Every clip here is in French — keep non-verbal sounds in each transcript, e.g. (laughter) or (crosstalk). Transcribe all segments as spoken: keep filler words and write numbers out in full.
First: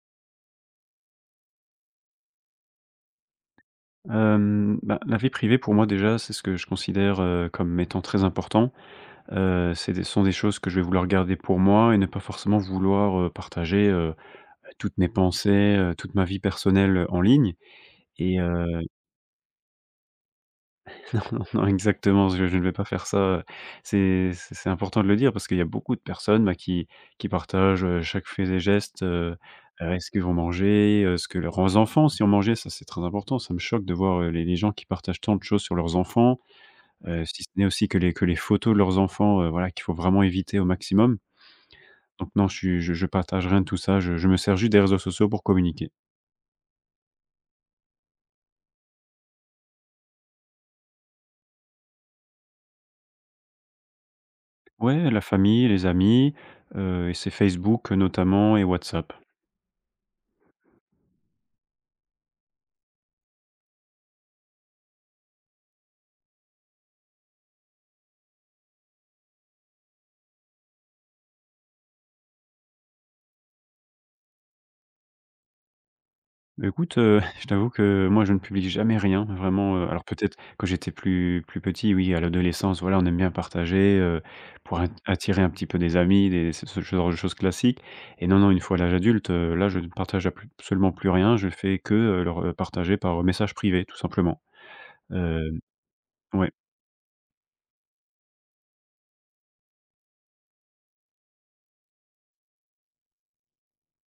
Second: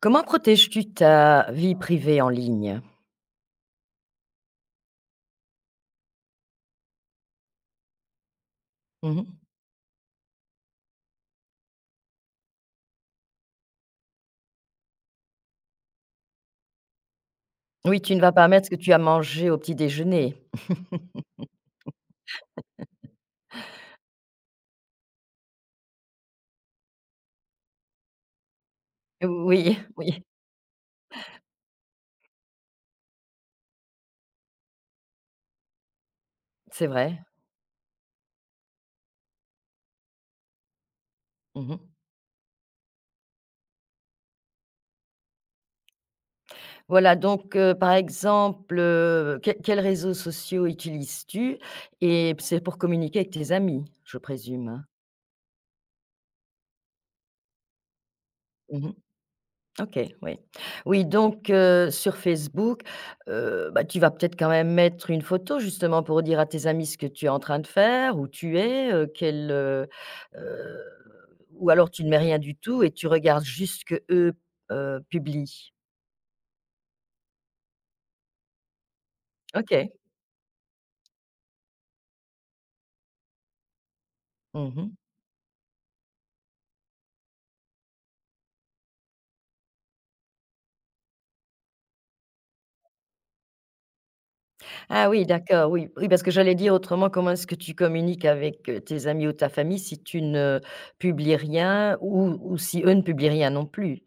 Comment protèges-tu ta vie privée en ligne? Hem, bah, la vie privée pour moi déjà, c'est ce que je considère, heu, comme étant très important. Mmh. Heu, c'est des ce sont des choses que je vais vouloir garder pour moi et ne pas forcément vouloir, heu, partager, heu, toutes mes pensées, heu, toute ma vie personnelle en ligne Oui, tu ne vas et pas heu mettre ce que tu as mangé au petit déjeuner. (laughs) non, non, non, exactement, je je ne vais pas faire ça. C'est c'est c'est important de le dire parce qu'il y a beaucoup de personnes, bah, qui qui partagent, heu, chaque fait et geste, heu Oui, heu, (laughs) est-ce qu'ils oui, vont manger, heu, ce que leurs enfants si on mangeait, ça c'est très important. Ça me choque de voir, heu, les les gens qui partagent tant de choses sur leurs enfants. c'est vrai. Heu, si ce n'est aussi que les que les photos de leurs enfants, heu, voilà, qu'il faut vraiment éviter au maximum. Mmh. Donc non, je suis je je partage rien de tout ça, je je me sers juste des réseaux sociaux pour communiquer. Voilà donc, heu, par exemple, heu, quels quels réseaux sociaux utilises-tu? Et c'est pour communiquer avec tes amis, je présume, hein? Ouais, la famille, les amis, heu et c'est Facebook, euh, notamment et Mmh. WhatsApp. OK, oui. Oui donc, heu, sur Facebook, heu, bah, tu vas peut-être quand même mettre une photo justement pour dire à tes amis ce que tu es en train de faire, où tu es, heu, quel, heu, heu ou alors tu ne mets rien du tout et tu regardes juste ce que eux heu, publient? Bah, écoute, heu, (laughs) je t'avoue que moi je ne publie jamais rien, vraiment, heu, OK. alors peut-être quand j'étais plus plus petit, oui, à l'adolescence, voilà, on aime bien partager, heu, pour at Mmh. attirer un petit peu des amis, des ce ce genre de choses classiques et non, non, une fois à l'âge adulte, heu, là, je ne partage ablu absolument plus rien, je fais que, heu, leur, heu, partager par message privé, tout simplement. Ah oui, Hem, d'accord, oui. Oui, parce que ouais. j'allais dire autrement, comment est-ce que tu communiques avec, heu, tes amis ou ta famille si tu ne publies rien ou ou si eux ne publient rien non plus?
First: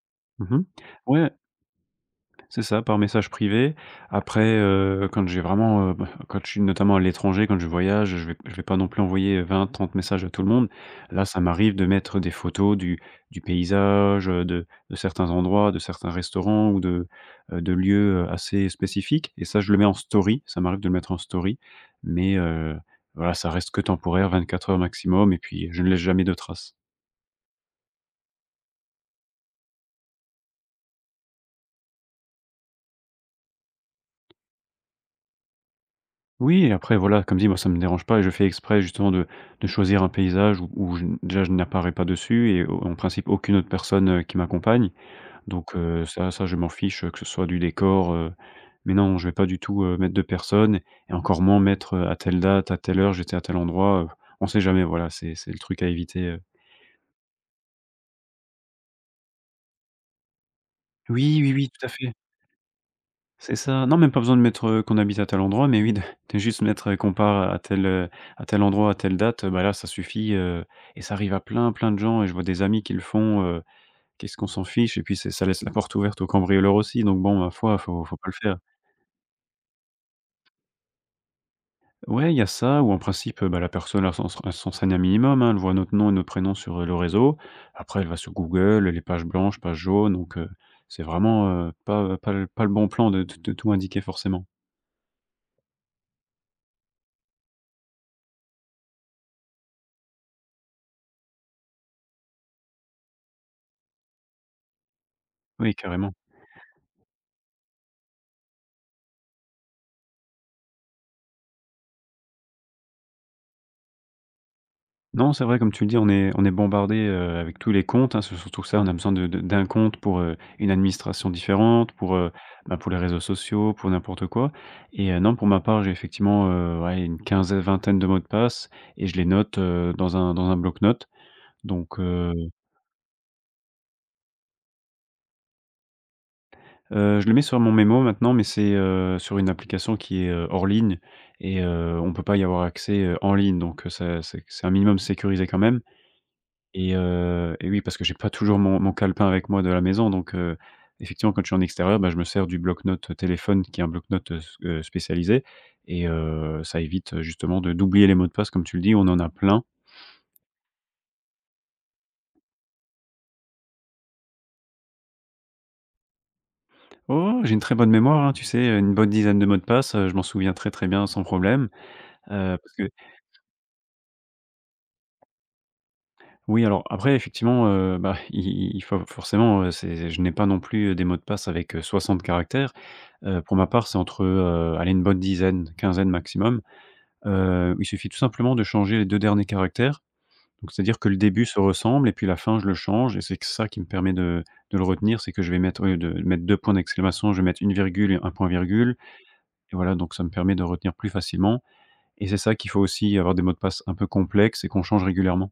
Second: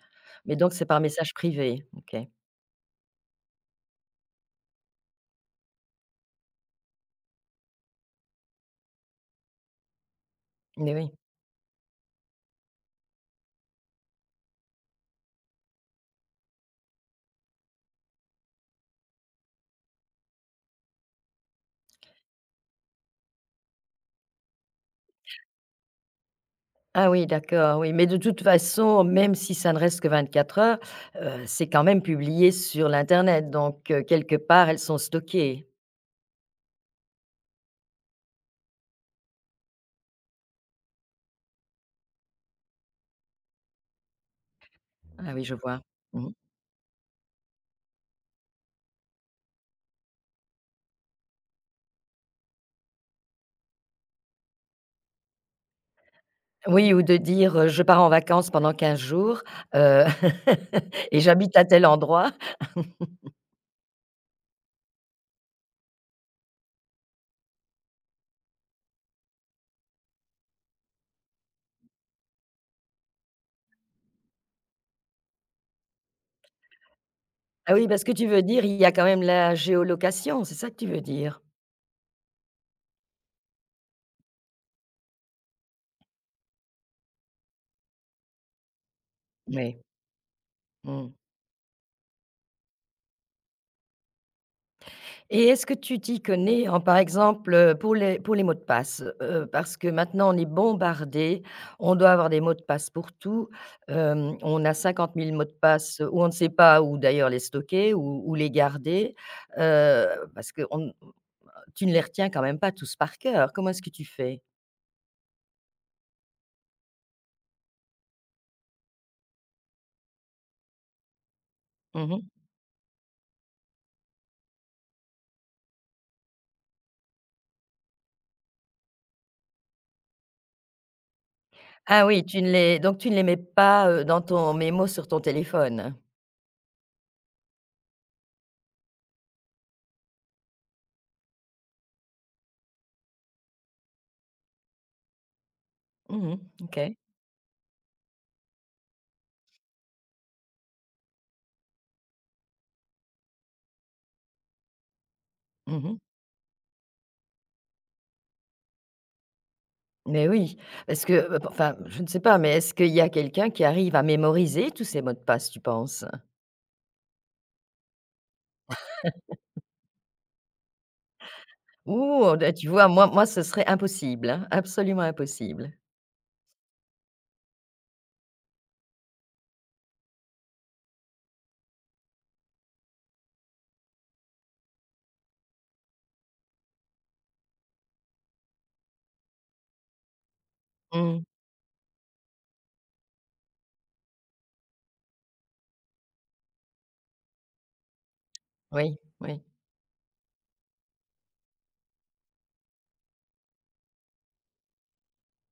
Mais Mmh. donc c'est par Ouais. message privé? OK. C'est ça, par message privé. Après, heu, quand j'ai vraiment, heu, bah, quand je suis notamment à l'étranger, quand je voyage, je vais je vais pas non plus envoyer vingt, trente messages à tout le monde. Mais oui. Là, ça m'arrive de mettre des photos du du paysage, heu, de de certains endroits, de certains restaurants ou de, heu, de lieux, heu, assez spécifiques et ça, je le mets en story. Ça m'arrive de le mettre en story, mais heu, voilà, ça reste que temporaire, vingt-quatre heures maximum et puis je ne laisse jamais de traces. Ah oui, d'accord, oui, mais de toute façon, même si ça ne reste que 24 heures, heu, c'est quand même publié sur l'internet, donc heu, quelque part, elles sont stockées? Oui, après voilà, comme dit, moi ça me dérange pas et je fais exprès justement de de choisir un paysage où où je déjà je n'apparais pas dessus et au en principe aucune autre personne, heu, qui m'accompagne. Ah oui, je Donc vois. heu, Mmh. ça ça je m'en fiche, heu, que ce soit du décor, heu, mais non, je vais pas du tout, heu, mettre de personne et encore moins mettre, heu, à telle date, à telle heure, j'étais à tel endroit, heu, on sait jamais, voilà, c'est c'est le truc à éviter, heu. Oui, ou de dire, heu: «Je pars en vacances pendant quinze jours, heu, (laughs) et Oui, oui, j'habite à oui, tout tel à fait. endroit». C'est ça. Non, même pas besoin de mettre, heu, qu'on habite à tel endroit, mais oui, de de juste mettre, heu, qu'on part à tel, heu, à tel endroit, à telle date, euh, bah, là, ça suffit, heu et ça arrive à plein, plein de gens et je vois des amis qui le font, heu, qu'est-ce qu'on s'en fiche et puis c'est ça laisse la porte ouverte aux cambrioleurs aussi, donc bon, ma Ah foi, oui, faut parce que faut tu pas le veux faire. dire, il y a quand même la géolocation, c'est ça que tu veux dire? Ouais, il y a ça où en principe, euh, bah, la personne, elle s'en elle s'enseigne un minimum, hein, elle voit notre nom et notre prénom sur, heu, le réseau. Après elle va sur Google, les pages blanches, pages Oui, jaunes, donc heu, c'est mmh. vraiment, heu, pas, pas le pas le bon plan de de de tout indiquer forcément. Et est-ce que tu t'y connais en par exemple, heu, pour les pour les mots de passe? Heu, parce que maintenant on est bombardé, on doit avoir des mots de passe pour tout, hem, on a cinquante mille mots de Oui, passe carrément. où on ne sait pas où d'ailleurs les stocker, ou où les garder, heu, parce que ne tu ne les retiens quand même pas tous par cœur. Comment est-ce que tu fais? Non, c'est vrai, comme tu le dis, on est on est bombardé, heu, avec tous les comptes, hein. C'est surtout ça, on a besoin de de d'un compte pour, heu, une administration différente, Mmh pour, mh. heu, bah, pour les réseaux sociaux, pour n'importe quoi et heu, non, pour ma part, j'ai effectivement, heu, ouais, une quinzaine, vingtaine de mots de passe et je les note, heu, dans un dans un bloc-notes, donc, Ah oui, heu tu ne les donc tu ne les mets pas, heu, dans ton mémo sur ton téléphone? heu, je le mets sur mon mémo maintenant, mais c'est, heu, sur une application qui est, heu, hors ligne et heu, on peut pas y avoir accès, heu, en ligne, donc, heu, ça c'est c'est un minimum sécurisé quand même. Mmh mh. OK. Et heu et oui, parce que j'ai pas toujours mon mon calepin avec moi de la maison donc, heu, effectivement, quand je suis en extérieur, bah, je me sers du bloc-notes téléphone qui est un bloc-notes, heu, s heu, spécialisé Mmh mh. et heu, ça évite, heu, justement de d'oublier les mots de passe comme tu le dis, on en a plein. Mais oui, parce que, heu, p enfin, je ne sais pas, mais est-ce qu'il y a quelqu'un qui arrive à mémoriser tous ces mots de passe, tu penses? Oh, j'ai une très bonne mémoire, hein, tu sais, heu, une bonne dizaine de mots de passe, heu, je m'en souviens très, très bien sans problème, Ouh là, heu, tu parce que vois, moi moi, ce serait impossible, hein, absolument impossible. oui, alors après effectivement, heu, bah, (laughs) i i il faut forcément, heu, c'est je n'ai pas non plus, heu, des mots de passe avec, heu, soixante caractères, heu, pour ma part, c'est entre, heu, allez, une bonne dizaine, quinzaine maximum. Heu, il suffit tout simplement de changer les deux derniers caractères. Donc c'est-à-dire que le Mmh. début se ressemble et puis la fin, je le change et c'est que ça qui me permet de de le retenir, c'est que je vais mettre, au lieu de mettre deux points d'exclamation, je vais mettre une virgule et un point virgule, Oui, oui. et voilà, donc ça me permet de retenir plus facilement et c'est ça, qu'il faut aussi avoir des mots de passe un peu complexes et qu'on change régulièrement.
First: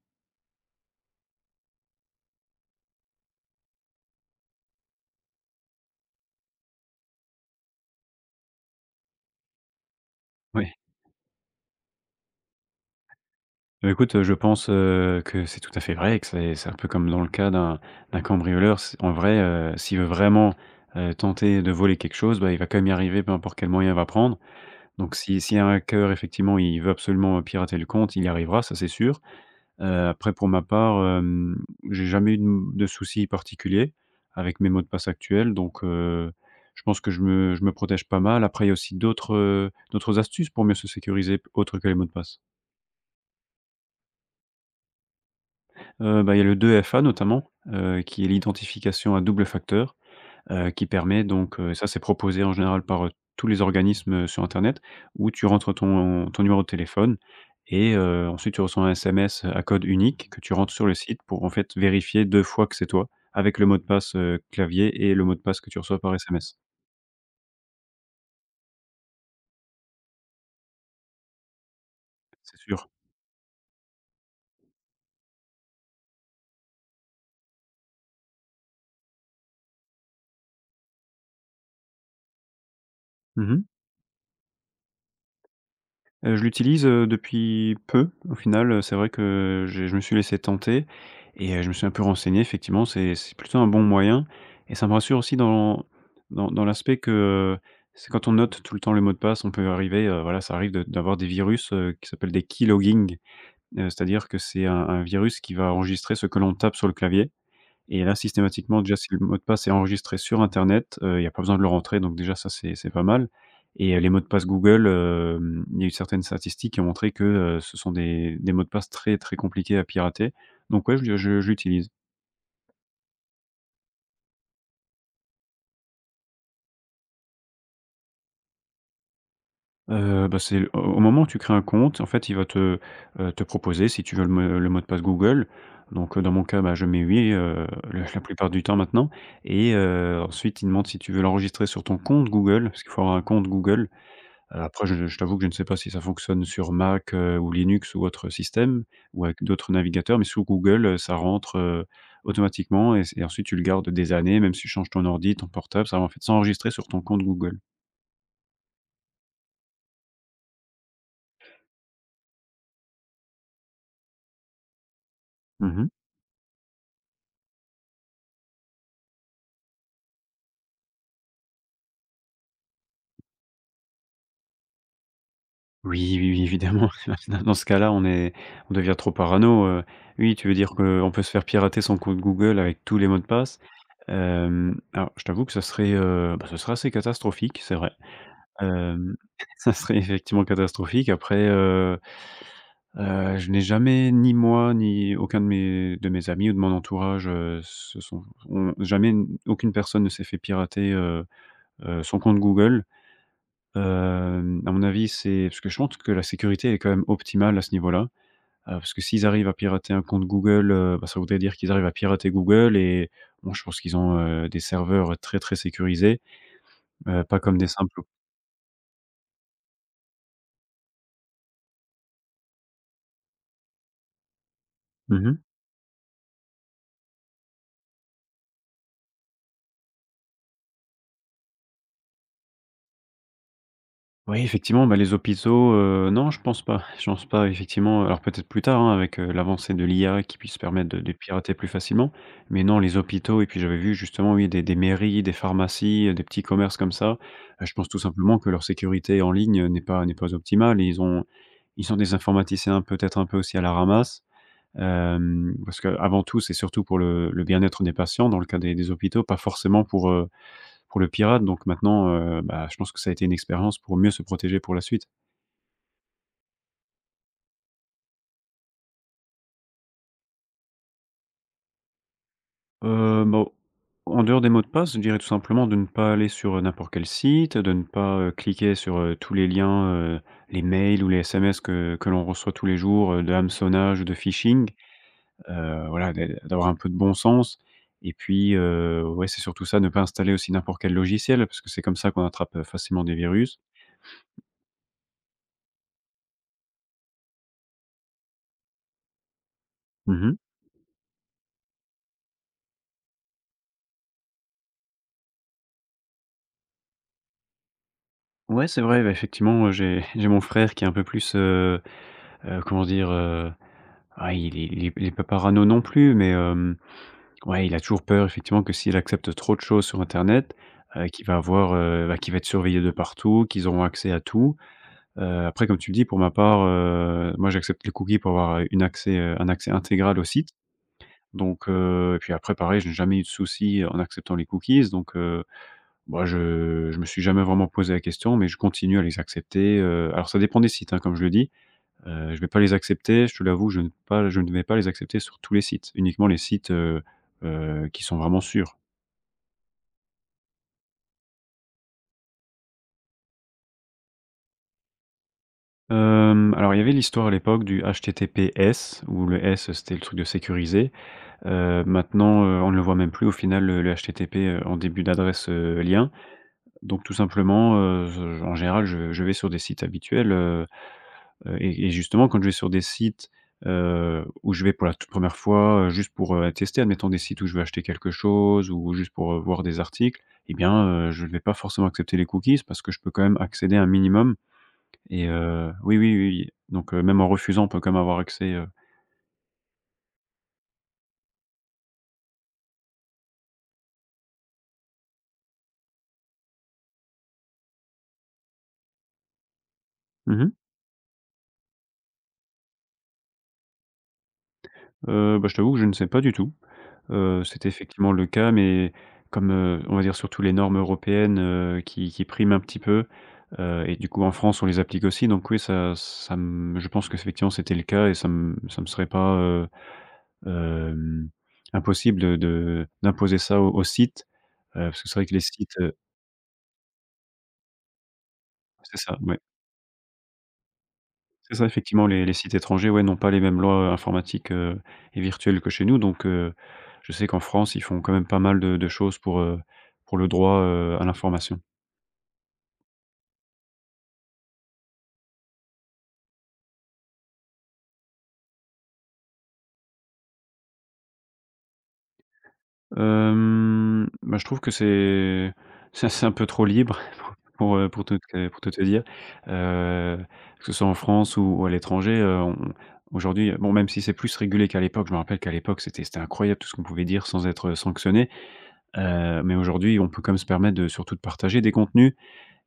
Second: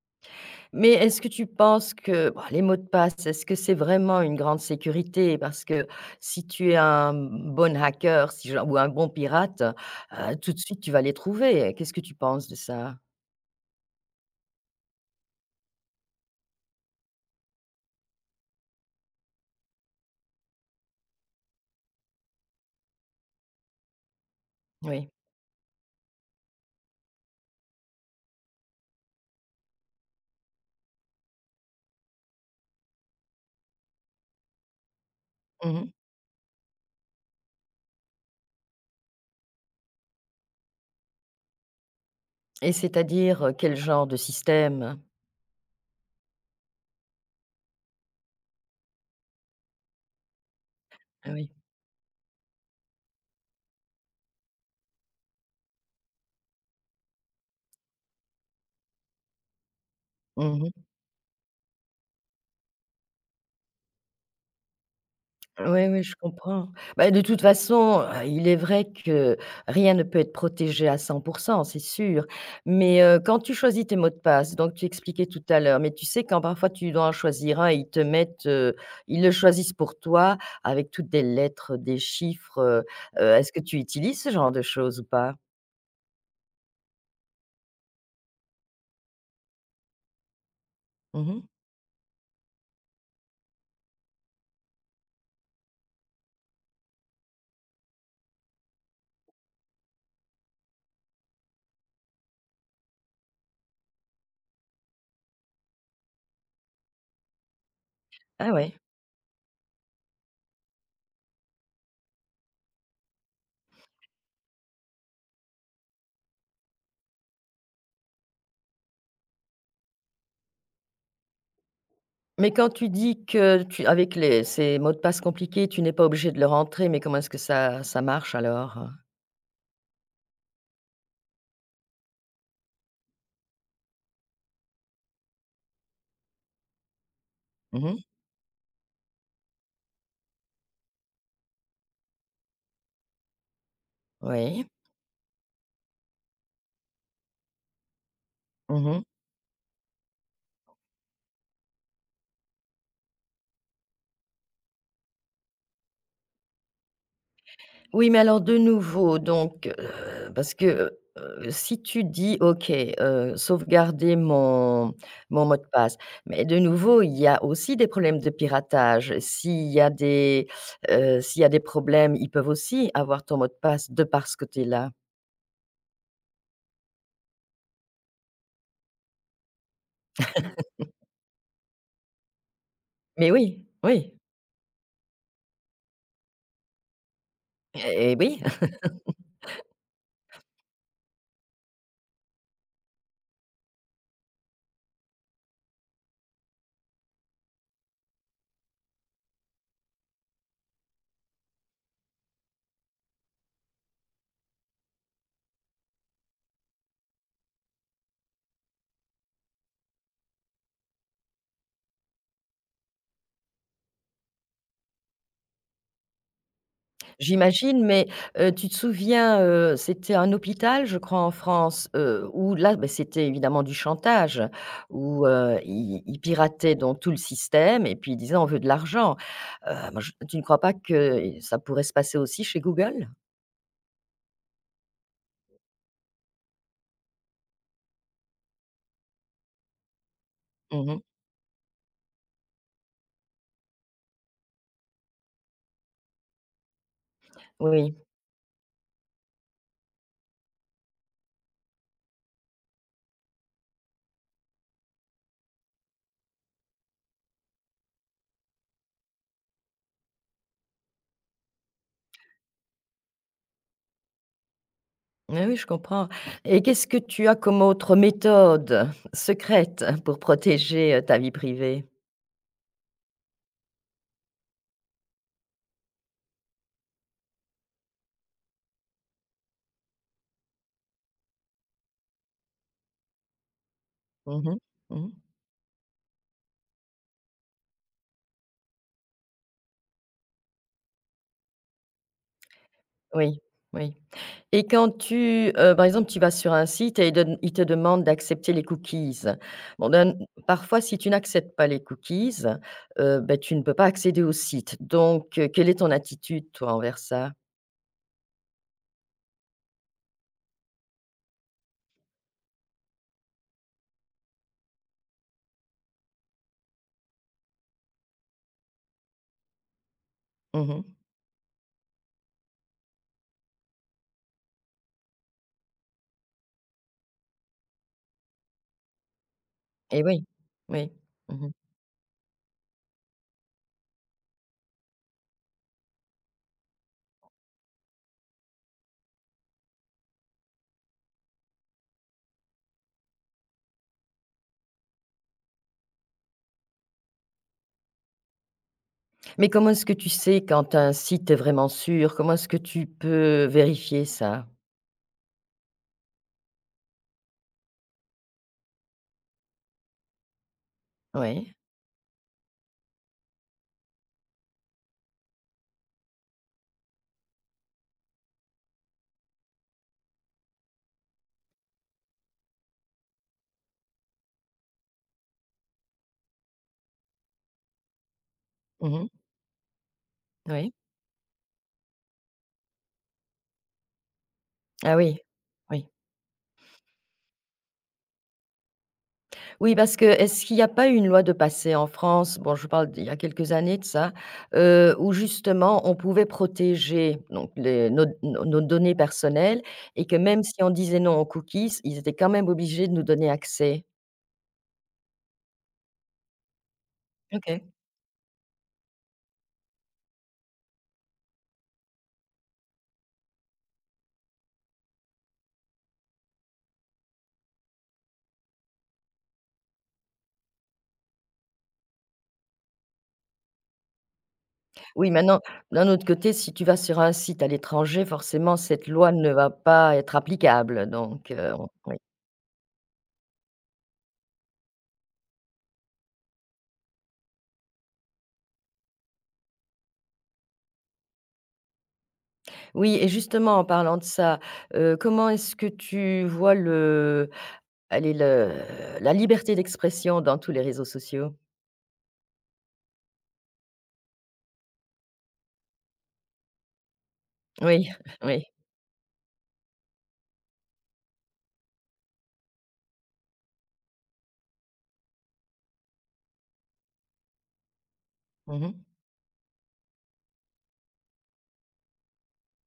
Mais est-ce que tu penses que bah, les mots de passe, est-ce que c'est vraiment une grande sécurité? Parce que si tu es un bon hacker si je ou un bon pirate, heu, tout de Oui. suite, tu vas les trouver. Qu'est-ce que tu penses de ça? Bah, écoute, heu, je pense, heu, que c'est tout à fait vrai et que c'est c'est un peu comme dans le cas d'un d'un cambrioleur. C en vrai, heu, s'il veut vraiment, heu, tenter de voler quelque chose, bah, il va quand même y arriver, peu importe quel moyen il va prendre. Oui. Donc si si un hacker effectivement, il veut absolument pirater le compte, il y arrivera, ça c'est sûr. Heu, après pour ma part, hem, j'ai jamais eu de de soucis particuliers avec mes mots de passe actuels, donc, Mmh. heu, je pense que je me je me protège pas mal. Après il y a aussi d'autres, heu, d'autres astuces pour mieux se sécuriser, p autres que les mots de passe. Et c'est-à-dire, heu, quel genre de système? Heu, bah, il y a le deux F A notamment, heu, qui est l'identification à double facteur. Heu, qui permet Ah oui. donc, heu, ça c'est proposé en général par, heu, tous les organismes, heu, sur internet, où tu rentres ton ton numéro de téléphone et heu, ensuite tu reçois un S M S à code unique que tu Mmh. rentres sur le site pour en fait vérifier deux fois que c'est toi, avec le mot de passe, heu, clavier, et le mot de passe que tu Oui reçois oui, par je S M S. comprends. Bah, de toute façon, heu, il est vrai que rien ne peut être protégé à cent pour cent, c'est sûr. C'est sûr. Mais, heu, quand tu choisis tes mots de passe, donc tu expliquais tout à l'heure, mais tu sais quand parfois tu dois en choisir un, ils te mettent, heu, ils le choisissent pour toi avec toutes des lettres, des chiffres, heu heu, est-ce que Mmh. tu utilises ce genre de choses ou pas? Heu, je l'utilise, heu, depuis peu. Au final, heu, c'est vrai que j'ai je me suis laissé tenter Mmh. et heu, je me suis un peu renseigné. Effectivement, c'est c'est plutôt un bon moyen et ça me rassure aussi dans dans dans l'aspect que, heu, c'est quand on note tout le temps le mot de passe, on peut arriver, heu, voilà, ça arrive de d'avoir des virus, heu, qui s'appellent des keylogging, heu, c'est-à-dire que c'est un un virus qui va enregistrer ce que l'on tape sur le clavier et là, Ah ouais. systématiquement, déjà, si le mot de passe est enregistré sur internet, heu, il y a pas besoin de le rentrer, donc déjà ça, c'est c'est pas mal et heu, les mots de passe Google, hem, il y a eu certaines statistiques qui ont montré que, heu, ce sont des des mots de passe très, très compliqués à pirater, donc ouais, je le je je l'utilise. Mais quand tu dis que tu avec les ces mots de passe compliqués, tu n'es pas obligé de le rentrer, mais comment est-ce que ça ça marche alors? Heu, bah, c'est au au moment où tu crées un compte, en fait, il va te, heu, te proposer si tu veux le me le mot de passe Google, donc, heu, dans mon cas, bah, je mets «oui», heu, la Mmh. la plupart du temps maintenant et heu, ensuite, il demande si tu veux l'enregistrer sur ton compte Google, parce qu'il faut avoir un compte Google. Oui. Après, je je t'avoue que je ne sais pas si ça fonctionne sur Mac, heu, ou Linux ou autre système, Mmh. ou avec d'autres navigateurs, mais sous Google, heu, ça rentre, heu, automatiquement et et ensuite tu le gardes des années, même si tu changes ton ordi, ton portable, ça va en fait s'enregistrer sur ton compte Google. Oui, mais alors de nouveau, donc, heu, parce que, heu, si tu dis: «OK, heu, sauvegarder mon mon mot de Mmh. passe», mais de nouveau, il y a aussi des problèmes de piratage. S'il y a des, heu, s'il y a des problèmes, ils peuvent aussi avoir ton mot de passe de parce que tu es là. Oui, oui, oui, évidemment. (laughs) Dans dans ce cas-là, on est on devient trop parano, heu. Oui, tu veux dire qu'on peut se faire pirater son compte Google avec tous les mots de Mais passe? oui, oui, Hem, alors je t'avoue que ça serait, heu, bah, ce serait assez catastrophique, c'est vrai. et oui. Hem, (laughs) Ça serait effectivement catastrophique. Après, Heu, je n'ai jamais, ni moi, ni aucun de mes de mes amis ou de mon entourage, heu, se sont ont jamais n- aucune personne ne s'est fait pirater, heu heu, son compte Google. Hem, à mon avis, c'est parce que je pense que la sécurité est quand même optimale à ce niveau-là. Heu, parce que s'ils arrivent à pirater un compte Google, heu, bah, ça voudrait dire qu'ils arrivent à pirater Google. Et bon, je pense qu'ils ont, heu, des serveurs très, très sécurisés, heu, pas comme des J'imagine, simples mais, heu, tu te souviens, heu, c'était un hôpital, je crois, en France, heu, où là, beh, c'était évidemment du chantage, où, mmh. heu, ils ils pirataient donc tout le système et puis ils disaient: «On veut de l'argent». Heu, moi je tu ne crois pas que ça pourrait se passer aussi chez Google? Oui, effectivement, bah, les hôpitaux, heu, non, je pense pas. Je pense pas effectivement, alors peut-être plus tard, hein, avec, heu, l'avancée de l'I A qui puisse permettre de Mmh. de pirater plus facilement. Mais non, les hôpitaux, et puis j'avais vu justement, oui, des des mairies, des pharmacies, heu, des petits commerces comme ça. Heu, je pense Oui, tout simplement que leur sécurité en ligne, heu, n'est pas n'est pas optimale, et ils ont ils ont des informaticiens peut-être un peu aussi à la ramasse. Hem, parce qu'avant tout, c'est surtout pour le le bien-être des patients dans le cas des des hôpitaux, pas forcément pour, heu pour le pirate. Donc maintenant, heu, bah, je pense que ça a été une expérience pour mieux se protéger pour la suite. oui, oui, je comprends. Et qu'est-ce que tu as comme autre méthode secrète pour protéger, heu, ta vie privée? Heu, bah, en dehors des mots de passe, je dirais tout simplement de ne pas aller sur, euh, n'importe quel site, de ne pas, heu, cliquer sur, heu, tous les liens, heu, les mails ou les S M S que que l'on reçoit tous les jours, heu, de hameçonnage ou de Mmh mh. phishing. Mmh. Heu, voilà, d'a d'avoir un peu de bon sens, et puis, heu, ouais, c'est surtout ça, ne pas installer aussi n'importe quel logiciel parce que c'est comme ça qu'on attrape, heu, facilement des Oui, virus. oui. Et quand tu, heu, par exemple, tu vas sur un site et il donne il te demande d'accepter les cookies. Bon, ben, Mmh. parfois, si tu n'acceptes pas les cookies, heu, ben, tu ne peux pas accéder au site. Donc heu, quelle est ton attitude, toi, envers ça? Ouais, c'est vrai, bah, effectivement, euh, j'ai (laughs) j'ai mon frère qui est un peu plus, Heu, comment dire? Heu, ouais, il est il est il est pas parano non plus, mais, hem, ouais, il a toujours peur effectivement que s'il accepte trop de choses sur internet, Mmh mh. heu, qu'il va avoir, heu, bah, qu'il va être surveillé de partout, qu'ils auront accès à tout. Heu, après comme tu le dis, pour ma part, heu, moi j'accepte les cookies pour avoir, heu, une accès, heu, un accès Et intégral au oui, site. oui. Mmh. Donc, heu et puis après pareil, je n'ai jamais eu de souci en acceptant les cookies, donc, heu, bah, je je me suis jamais vraiment posé la question, mais je continue à les accepter, heu, alors ça dépend des sites, hein, comme je le dis. Heu, je vais pas les accepter, je te l'avoue, je ne pas je ne vais pas les accepter sur tous les sites, uniquement les sites, heu heu, qui sont vraiment sûrs. Mais comment est-ce que tu sais quand un site est vraiment sûr? Comment est-ce que tu peux vérifier ça? Hem, alors il y avait l'histoire à l'époque du H T T P S, où le S c'était le truc de sécuriser. Oui. Heu, maintenant, heu, on ne le voit même plus au final, le le H T T P, heu, en début d'adresse, heu, lien. Donc tout simplement, heu, je en général je je vais sur des sites habituels, euh, Heu et et justement quand je vais sur des sites, heu, où je vais pour la toute première fois, heu, juste pour, heu, tester, admettons des sites où je veux acheter quelque chose ou Mmh. juste pour, heu, voir des articles, eh Oui. bien, heu, je ne vais pas forcément accepter les cookies parce que je peux quand même accéder à un minimum. Ah oui. Et heu Oui. oui, oui, oui oui. Donc heu, même en refusant, on peut quand même avoir accès, heu. Oui, parce que est-ce qu'il n'y a pas eu une loi de passé en France? Bon, je parle d'il y a quelques années de ça, heu, où justement on pouvait protéger donc les nos nos nos données personnelles et que Mmh même mh. si on disait non aux cookies, ils étaient quand même obligés de nous donner accès. Bah, je t'avoue que je ne sais pas du tout. Heu, OK. C'était effectivement le cas, mais comme, heu, on va dire, surtout les normes européennes, heu, qui qui priment un petit peu, heu et du coup en France on les applique aussi, donc oui, ça ça me je pense que effectivement c'était le cas, et ça me ça me serait pas, heu, hem, impossible de de d'imposer ça aux aux sites, heu, parce que Oui, c'est vrai que les maintenant, sites, d'un heu autre côté, si tu vas sur un site à l'étranger, forcément cette c'est loi ça, ne ouais. va pas être applicable, donc heu, C'est ça oui. effectivement, les les sites étrangers, ouais, n'ont pas les mêmes lois, heu, informatiques, heu et virtuelles que chez nous. Donc heu, je sais qu'en France ils font quand même pas mal de de choses pour, heu, pour le droit, heu, à l'information. Oui, et justement en parlant de ça, heu, comment est-ce que tu vois le Elle est le la liberté d'expression dans tous les réseaux sociaux? Hem, bah, je trouve que c'est c'est c'est un peu trop libre (laughs) pour, Oui, heu, pour tout (laughs) oui. te pour tout te dire. Heu, que ce soit en France ou ou à l'étranger, heu, on aujourd'hui, bon, même si c'est plus régulé qu'à l'époque, je me rappelle qu'à l'époque, c'était c'était incroyable tout ce qu'on pouvait dire sans être euh, sanctionné. Mmh. Heu, mais aujourd'hui, on peut quand même se permettre de, surtout, de partager des contenus,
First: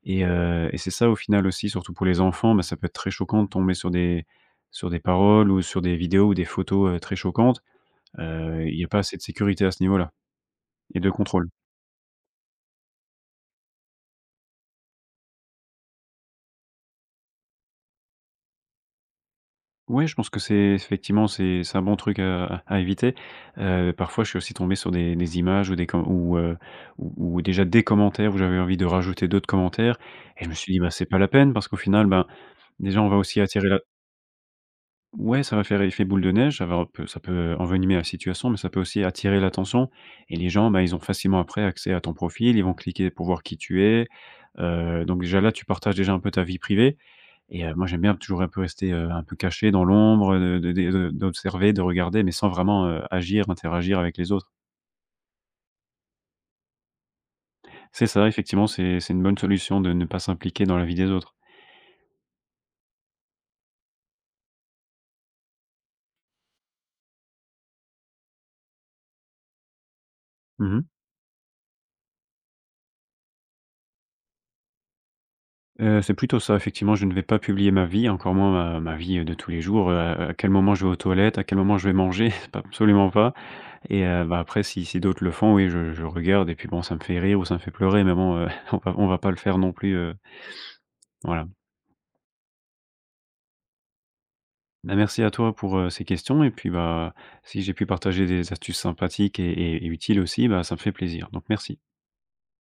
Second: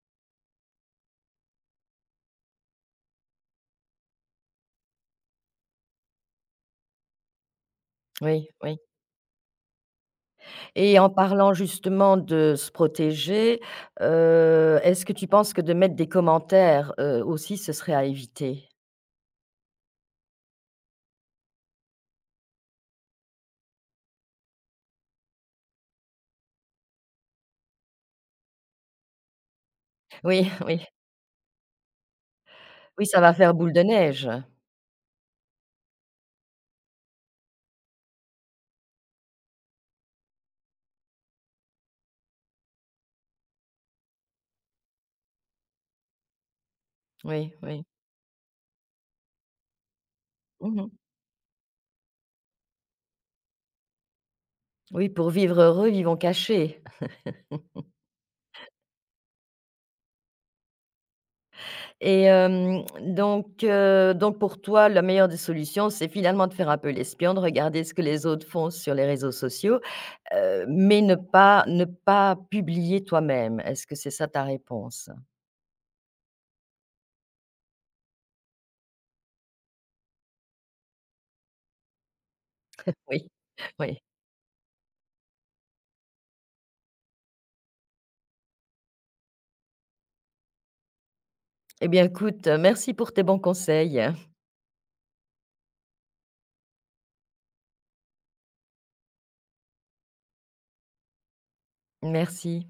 et heu et c'est ça au final aussi, surtout pour les enfants, bah, ça peut être très choquant de tomber sur des sur des paroles ou sur des vidéos ou des photos, heu, très choquantes. Oui, Heu, il oui, n'y a pas assez de sécurité à ce niveau-là et et de en contrôle. parlant justement de se protéger, heu, est-ce que tu penses que de mettre des commentaires, heu, aussi ce serait à éviter? Ouais, je pense que c'est effectivement, c'est c'est un bon truc à à éviter. Heu, parfois, je suis aussi tombé sur des des images ou des com ou, heu, ou ou déjà des commentaires où j'avais envie de rajouter d'autres commentaires, et Oui, je me (laughs) suis dit: oui, «Bah, c'est pas la peine», parce qu'au final, ben, déjà, oui, on va ça va aussi faire attirer boule la de neige. ouais, ça va faire effet boule de neige, ça va un peu, ça peut envenimer la situation, mais ça peut aussi attirer l'attention, et les gens, bah, ils ont facilement après accès à ton profil, ils vont cliquer pour voir qui tu es, heu, donc déjà là, tu partages déjà un peu ta vie privée. Oui, Et heu, oui. moi j'aime bien toujours un peu rester, heu, un peu caché dans l'ombre, de de Mmh. de d'observer, de regarder, mais sans vraiment, heu, agir, interagir avec les autres. Oui, pour vivre heureux, vivons cachés. C'est ça, effectivement, c'est c'est une bonne solution de ne pas s'impliquer dans la vie des autres. Et hem, donc heu, donc pour toi, la meilleure des solutions, c'est finalement de faire un peu l'espion, de regarder ce que les autres font sur les réseaux sociaux, Heu, Mmh mh. mais ne pas ne pas publier toi-même. Est-ce que c'est ça ta réponse? C'est plutôt ça, effectivement, je ne vais pas publier ma vie, encore moins ma ma vie de tous les jours, heu, à quel moment je vais aux toilettes, à quel moment je vais manger, (laughs) pas, absolument Oui, pas. Et oui. heu, bah, après si si d'autres le font, oui, je je regarde et puis bon, ça me fait rire ou ça me fait pleurer, mais bon, heu, (laughs) on va on va pas le faire non plus, heu, voilà. Eh bien écoute, merci pour tes bons conseils. Bah, merci à toi pour, heu, ces questions, et puis, bah, si j'ai pu partager des astuces sympathiques et et et utiles aussi, bah, ça me fait plaisir, donc merci. Merci.